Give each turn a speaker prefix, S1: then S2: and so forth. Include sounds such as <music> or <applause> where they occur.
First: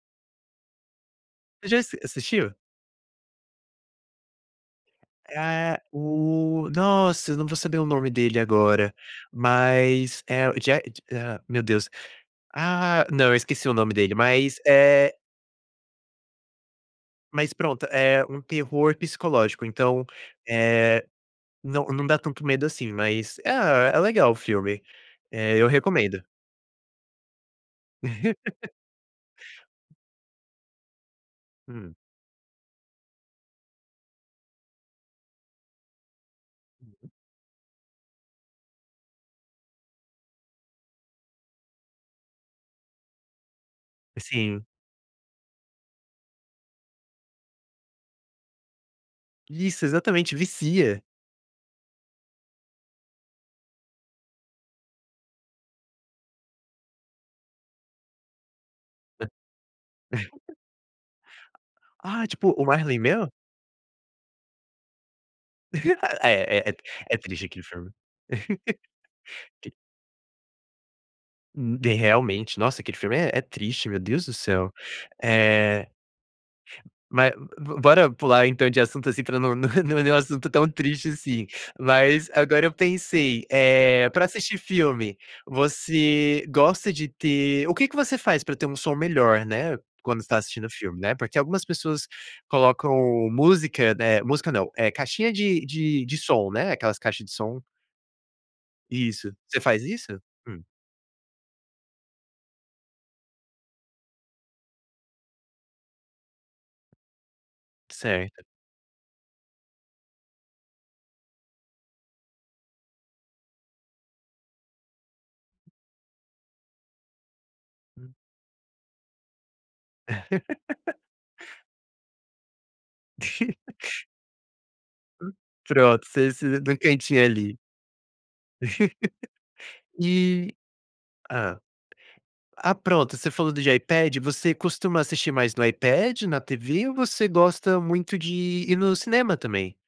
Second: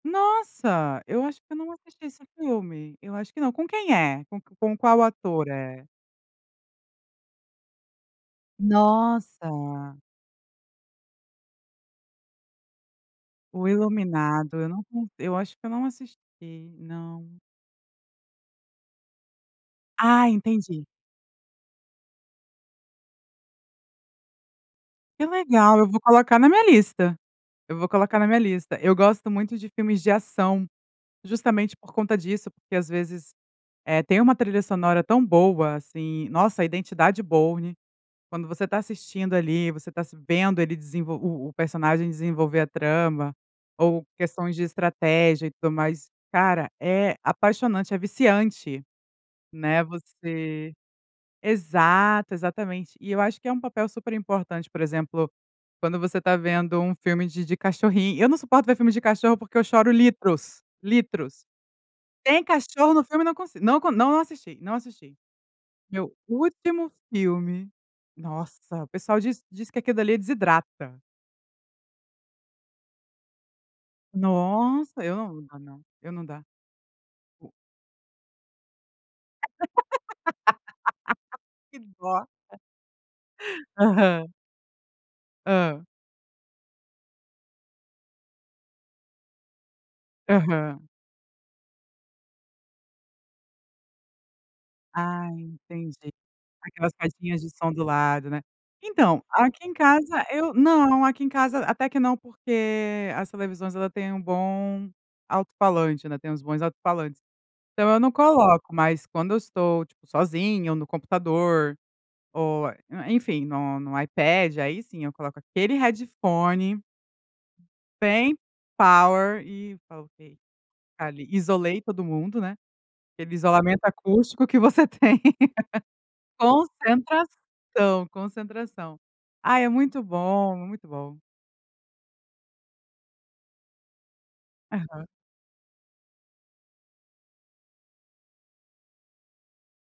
S1: Nossa! Eu acho que eu não
S2: Já assis
S1: assisti esse
S2: assistiu?
S1: filme. Eu acho que não, com quem é? Com com qual
S2: É
S1: ator
S2: a é
S1: é?
S2: o nossa, eu não vou saber o nome dele agora.
S1: Nossa!
S2: Mas é o Je ah, meu Deus. Ah, não, eu
S1: O
S2: esqueci o nome dele. Mas,
S1: Iluminado, eu não con
S2: eh
S1: eu acho que eu não assisti. Não.
S2: Mas pronto, é um terror psicológico. Então,
S1: Ah entendi.
S2: eh, não não dá tanto medo, assim, mas, ah, é legal o filme,
S1: Que
S2: eh, eu
S1: legal! Eu vou
S2: recomendo.
S1: colocar na minha lista, eu vou colocar na minha
S2: <laughs>
S1: lista. Eu gosto muito de filmes de ação, justamente por
S2: Hum.
S1: conta disso, porque às vezes, eh, tem uma trilha sonora tão boa, assim, nossa, a Identidade Bourne, quando você está assistindo ali, você está se vendo ele desenvol o o personagem desenvolver a trama ou questões de
S2: Sim.
S1: estratégia e tudo mais, cara, é apaixonante, é viciante, né,
S2: Isso, exatamente,
S1: você
S2: vicia.
S1: exato, exatamente. E eu acho que é um papel super importante, por exemplo, quando você tá vendo um filme de de cachorrin eu não suporto ver filme de
S2: Hã.
S1: cachorro, porque eu choro litros, litros.
S2: <chuckles> Ah,
S1: Tem
S2: tipo, o
S1: cachorro
S2: Marley
S1: no
S2: e
S1: filme eu
S2: Eu?
S1: não consi não co não assisti, não assisti.
S2: <laughs>
S1: Meu
S2: Ah, é, é,
S1: último
S2: é triste aquele
S1: filme,
S2: filme.
S1: nossa, o pessoal diz
S2: <laughs>
S1: diz
S2: que
S1: que aquilo ali desidrata.
S2: Hum, de realmente, nossa, aquele filme é é triste, meu Deus do céu.
S1: Nossa! Eu não não dá não.
S2: Eh
S1: Eu não dá.
S2: Ma bora pular então de assunto, assim, pra não não não é um assunto tão triste, assim.
S1: <laughs> Que dó.
S2: Mas agora eu pensei, eh, para
S1: Aham.
S2: assistir filme,
S1: Hã.
S2: você gosta de ter o quê que você faz para ter um som melhor, né, quando está assistindo o
S1: Aham.
S2: filme, né? Porque algumas pessoas colocam música, né, música não, eh,
S1: Ai,
S2: caixinha de
S1: entendi.
S2: de de som, né,
S1: Aquelas
S2: aquelas caixas de
S1: caixinhas de
S2: som
S1: som do lado, né. Então,
S2: Isso. Você
S1: aqui em
S2: faz isso?
S1: casa eu
S2: Hum.
S1: não, aqui em casa até que não, porque as televisões ela tem um bom alto falante, né, tem uns bons alto falantes. Então eu não
S2: Certo.
S1: coloco, mas quando eu estou, tipo, sozinha ou no computador ou, eh, enfim, no no iPad, aí sim eu coloco aquele headphone
S2: Hum.
S1: bem power e tá, ok.
S2: <laughs>
S1: Ali isolei todo mundo, né. Aquele isolamento
S2: <laughs>
S1: acústico que você tem.
S2: Hum, pronto, você você do quentinho ali.
S1: Concentração,
S2: <laughs>
S1: concentração. Ah é muito
S2: E
S1: bom, muito bom.
S2: hã. Ah, pronto, você falou de iPad, você costuma
S1: Aham.
S2: assistir mais no iPad, na TV ou você gosta muito de ir ir no cinema também?